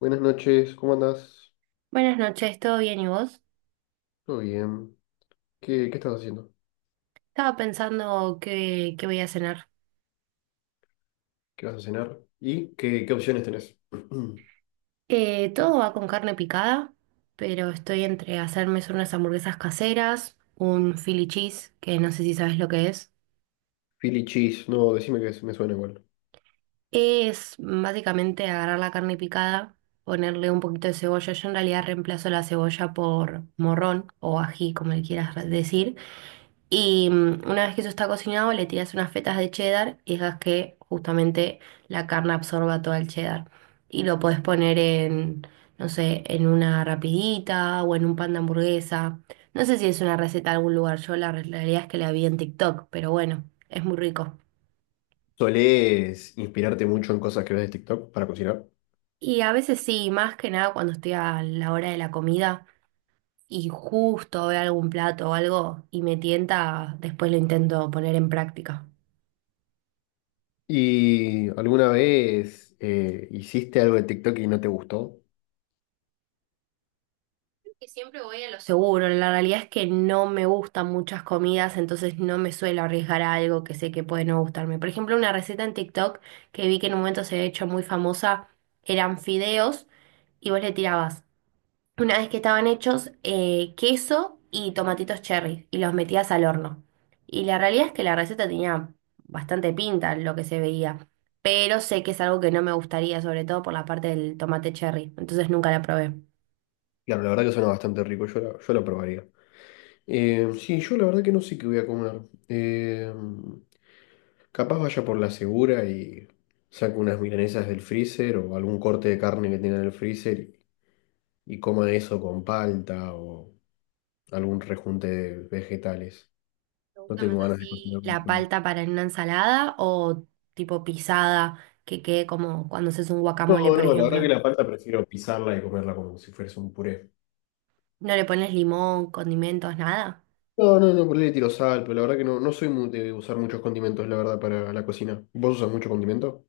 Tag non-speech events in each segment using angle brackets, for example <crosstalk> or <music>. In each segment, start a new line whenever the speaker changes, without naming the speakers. Buenas noches, ¿cómo andás?
Buenas noches, ¿todo bien y vos?
Todo bien. ¿Qué estás haciendo?
Estaba pensando qué voy a cenar.
¿Qué vas a cenar? ¿Y qué opciones tenés? <clears throat>
Todo va con carne picada, pero estoy entre hacerme unas hamburguesas caseras, un Philly cheese, que no sé si sabes lo que es.
Philly cheese, no, decime que me suena igual.
Es básicamente agarrar la carne picada, ponerle un poquito de cebolla. Yo en realidad reemplazo la cebolla por morrón o ají, como le quieras decir. Y una vez que eso está cocinado, le tiras unas fetas de cheddar y dejas que justamente la carne absorba todo el cheddar. Y lo podés poner en, no sé, en una rapidita o en un pan de hamburguesa. No sé si es una receta de algún lugar, yo la realidad es que la vi en TikTok, pero bueno, es muy rico.
¿Solés inspirarte mucho en cosas que ves de TikTok para cocinar?
Y a veces sí, más que nada cuando estoy a la hora de la comida y justo veo algún plato o algo y me tienta, después lo intento poner en práctica.
¿Y alguna vez hiciste algo de TikTok y no te gustó?
Que siempre voy a lo seguro. La realidad es que no me gustan muchas comidas, entonces no me suelo arriesgar a algo que sé que puede no gustarme. Por ejemplo, una receta en TikTok que vi que en un momento se había hecho muy famosa eran fideos y vos le tirabas, una vez que estaban hechos, queso y tomatitos cherry y los metías al horno. Y la realidad es que la receta tenía bastante pinta lo que se veía, pero sé que es algo que no me gustaría, sobre todo por la parte del tomate cherry, entonces nunca la probé.
Claro, la verdad que suena bastante rico, yo, yo lo probaría. Sí, yo la verdad que no sé qué voy a comer. Eh, Capaz vaya por la segura y saco unas milanesas del freezer o algún corte de carne que tenga en el freezer y coma eso con palta o algún rejunte de vegetales.
¿Te
No
gusta más
tengo ganas de
así
cocinar
la
mucho hoy.
palta para en una ensalada o tipo pisada que quede como cuando haces un
No,
guacamole, por
no, la verdad que
ejemplo?
la palta prefiero pisarla y comerla como si fuese un puré.
¿No le pones limón, condimentos, nada?
No, no, no, por ahí le tiro sal, pero la verdad que no, no soy muy de usar muchos condimentos, la verdad, para la cocina. ¿Vos usas mucho condimento?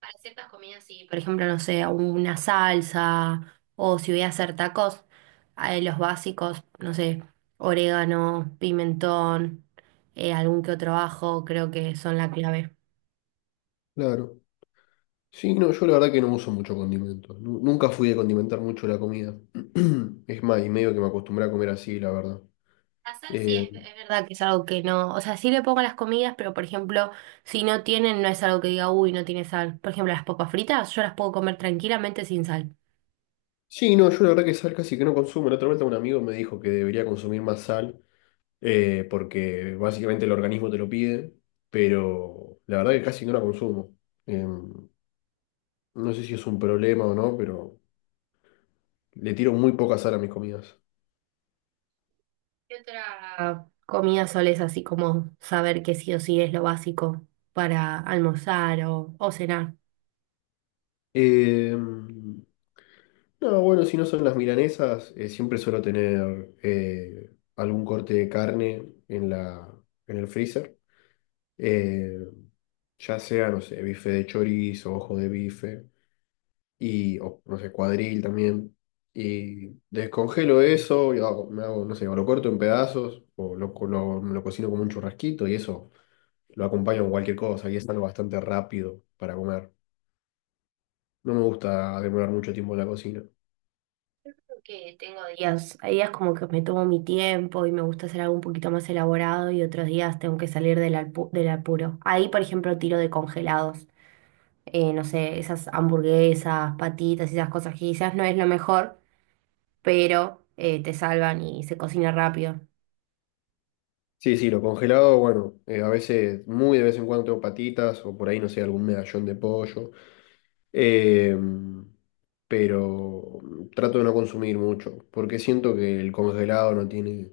Para ciertas comidas sí, por ejemplo, no sé, una salsa o si voy a hacer tacos, los básicos, no sé, orégano, pimentón, algún que otro ajo, creo que son la clave.
Claro. Sí, no, yo la verdad que no uso mucho condimento. Nunca fui de condimentar mucho la comida. <clears throat> Es más, y medio que me acostumbré a comer así, la verdad.
La sal sí es,
Eh,
es verdad que es algo que no, o sea, sí le pongo a las comidas, pero por ejemplo, si no tienen, no es algo que diga, uy, no tiene sal. Por ejemplo, las papas fritas, yo las puedo comer tranquilamente sin sal.
sí, no, yo la verdad que sal casi que no consumo. La otra vez un amigo me dijo que debería consumir más sal, porque básicamente el organismo te lo pide, pero la verdad que casi no la consumo. Eh, no sé si es un problema o no, pero le tiro muy poca sal a mis comidas.
¿Qué otra comida solés así como saber que sí o sí es lo básico para almorzar o cenar?
Eh, no, bueno, si no son las milanesas, siempre suelo tener algún corte de carne en en el freezer. Eh, ya sea, no sé, bife de chorizo, ojo de bife, y, o, no sé, cuadril también. Y descongelo eso, y me hago, no sé, o lo corto en pedazos, o lo cocino como un churrasquito, y eso lo acompaño con cualquier cosa, y es algo bastante rápido para comer. No me gusta demorar mucho tiempo en la cocina.
Creo que tengo días, hay días como que me tomo mi tiempo y me gusta hacer algo un poquito más elaborado y otros días tengo que salir del apuro. Ahí, por ejemplo, tiro de congelados. No sé, esas hamburguesas, patitas, esas cosas que quizás no es lo mejor, pero te salvan y se cocina rápido.
Sí, sí, lo congelado, bueno, a veces, muy de vez en cuando tengo patitas o por ahí, no sé, algún medallón de pollo. Eh, pero trato de no consumir mucho, porque siento que el congelado no tiene,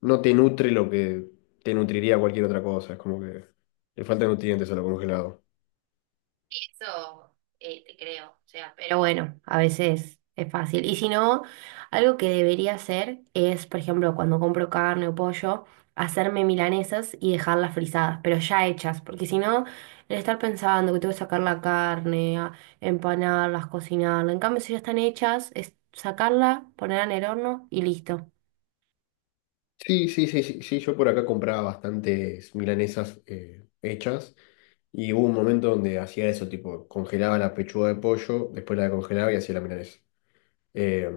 no te nutre lo que te nutriría cualquier otra cosa. Es como que le faltan nutrientes a lo congelado.
Sí, eso, te creo. O sea, pero bueno, a veces es fácil. Y si no, algo que debería hacer es, por ejemplo, cuando compro carne o pollo, hacerme milanesas y dejarlas frisadas, pero ya hechas, porque si no, el estar pensando que tengo que sacar la carne, empanarlas, cocinarla. En cambio, si ya están hechas, es sacarla, ponerla en el horno y listo.
Sí, sí, sí, sí, sí, yo por acá compraba bastantes milanesas hechas y hubo un momento donde hacía eso, tipo, congelaba la pechuga de pollo, después la descongelaba y hacía la milanesa. Eh,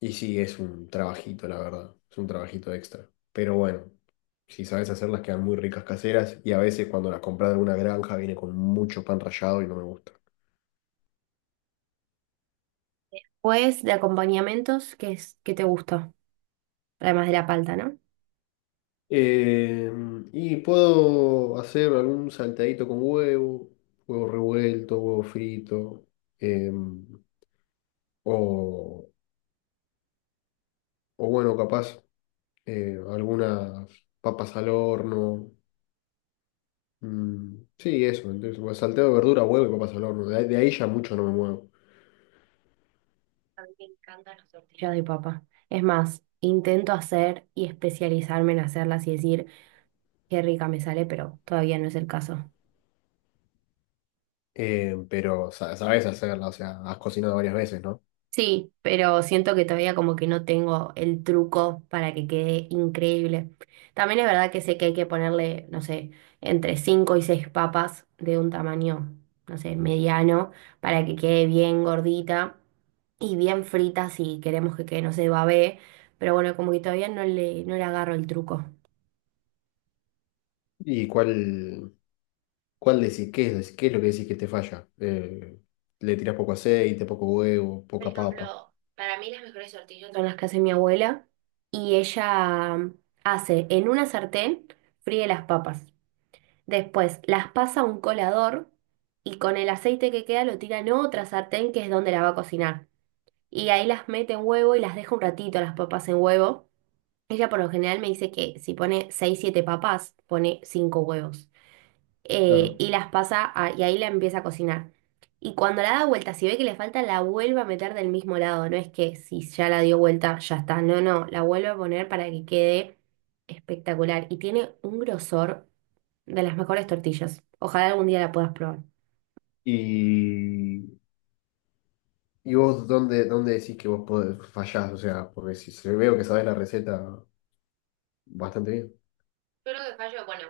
y sí, es un trabajito, la verdad, es un trabajito extra. Pero bueno, si sabes hacerlas quedan muy ricas caseras y a veces cuando las compras de alguna granja viene con mucho pan rallado y no me gusta.
Pues de acompañamientos, ¿qué es, qué te gusta? Además de la palta, ¿no?
Eh, y puedo hacer algún saltadito con huevo, huevo revuelto, huevo frito, eh, o, o bueno, capaz algunas papas al horno. Mm, sí, eso. Entonces, bueno, salteado de verdura, huevo y papas al horno. De ahí ya mucho no me muevo.
A mí me encantan las tortillas de papa. Es más, intento hacer y especializarme en hacerlas y decir qué rica me sale, pero todavía no es el caso.
Pero sabes hacerla, o sea, has cocinado varias veces, ¿no?
Sí, pero siento que todavía como que no tengo el truco para que quede increíble. También es verdad que sé que hay que ponerle, no sé, entre 5 y 6 papas de un tamaño, no sé, mediano, para que quede bien gordita y bien frita si queremos que quede, no sé, babé. Pero bueno, como que todavía no le agarro el truco.
¿Y cuál decís? Qué es lo que decís que te falla? Le tirás poco aceite, poco huevo, poca papa.
Son las que hace mi abuela y ella hace en una sartén, fríe las papas. Después las pasa a un colador y con el aceite que queda lo tira en otra sartén que es donde la va a cocinar. Y ahí las mete en huevo y las deja un ratito las papas en huevo. Ella por lo general me dice que si pone 6 7 papas, pone 5 huevos.
Claro.
Y las pasa y ahí la empieza a cocinar. Y cuando la da vuelta, si ve que le falta, la vuelve a meter del mismo lado. No es que si ya la dio vuelta, ya está. No, no, la vuelve a poner para que quede espectacular. Y tiene un grosor de las mejores tortillas. Ojalá algún día la puedas probar.
Y, y vos, ¿dónde decís que vos podés, fallás? O sea, porque si se veo que sabés la receta bastante bien.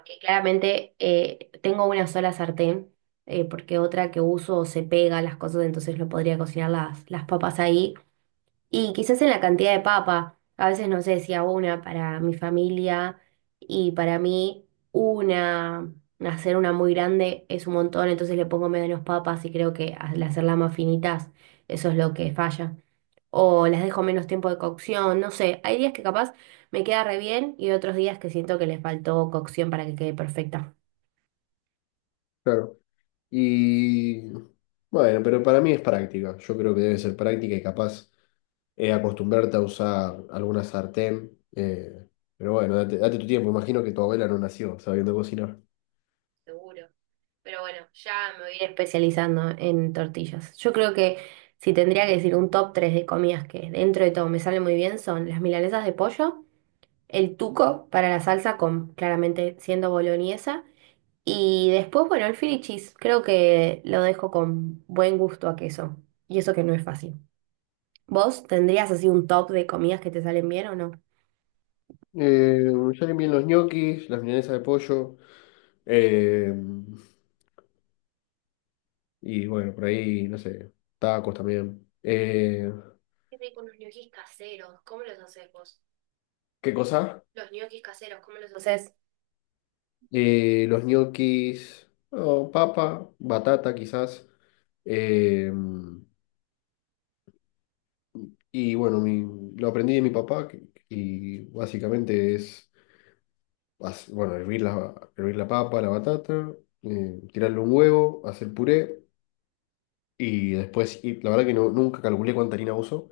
Que claramente, tengo una sola sartén, porque otra que uso se pega las cosas, entonces no podría cocinar las papas ahí. Y quizás en la cantidad de papa, a veces no sé si hago una para mi familia y para mí una, hacer una muy grande es un montón, entonces le pongo menos papas y creo que al hacerlas más finitas, eso es lo que falla. O las dejo menos tiempo de cocción, no sé, hay días que capaz me queda re bien y otros días que siento que le faltó cocción para que quede perfecta.
Claro. Y bueno, pero para mí es práctica. Yo creo que debe ser práctica y capaz acostumbrarte a usar alguna sartén. Pero bueno, date tu tiempo. Imagino que tu abuela no nació sabiendo cocinar.
Seguro. Pero bueno, ya me voy a ir especializando en tortillas. Yo creo que si tendría que decir un top 3 de comidas que dentro de todo me salen muy bien son las milanesas de pollo, el tuco para la salsa con claramente siendo boloñesa y después, bueno, el Philly cheese. Creo que lo dejo con buen gusto a queso y eso que no es fácil. ¿Vos tendrías así un top de comidas que te salen bien o no?
Eh, ya limpié los ñoquis, las milanesas de pollo. Eh, y bueno, por ahí, no sé, tacos también. ¿Qué cosa?
Los ñoquis caseros, ¿cómo los haces?
Los ñoquis, oh, papa, batata quizás. Eh, y bueno, lo aprendí de mi papá y básicamente es, bueno, hervir hervir la papa, la batata, tirarle un huevo, hacer puré y después, y la verdad que no, nunca calculé cuánta harina uso,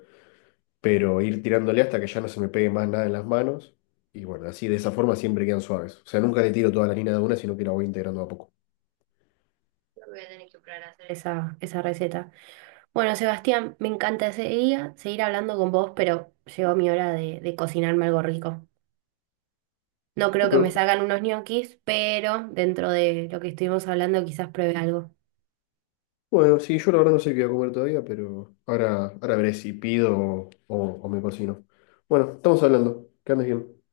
pero ir tirándole hasta que ya no se me pegue más nada en las manos. Y bueno, así de esa forma siempre quedan suaves. O sea, nunca le tiro toda la harina de una, sino que la voy integrando a poco.
Voy a tener que probar a hacer eso, esa receta. Bueno, Sebastián, me encanta ese día seguir hablando con vos, pero llegó mi hora de cocinarme algo rico. No creo que me
Bueno,
salgan unos ñoquis, pero dentro de lo que estuvimos hablando quizás pruebe algo.
bueno, sí, yo la verdad no sé qué voy a comer todavía, pero ahora, ahora veré si pido o me cocino. Bueno, estamos hablando. Que andes bien.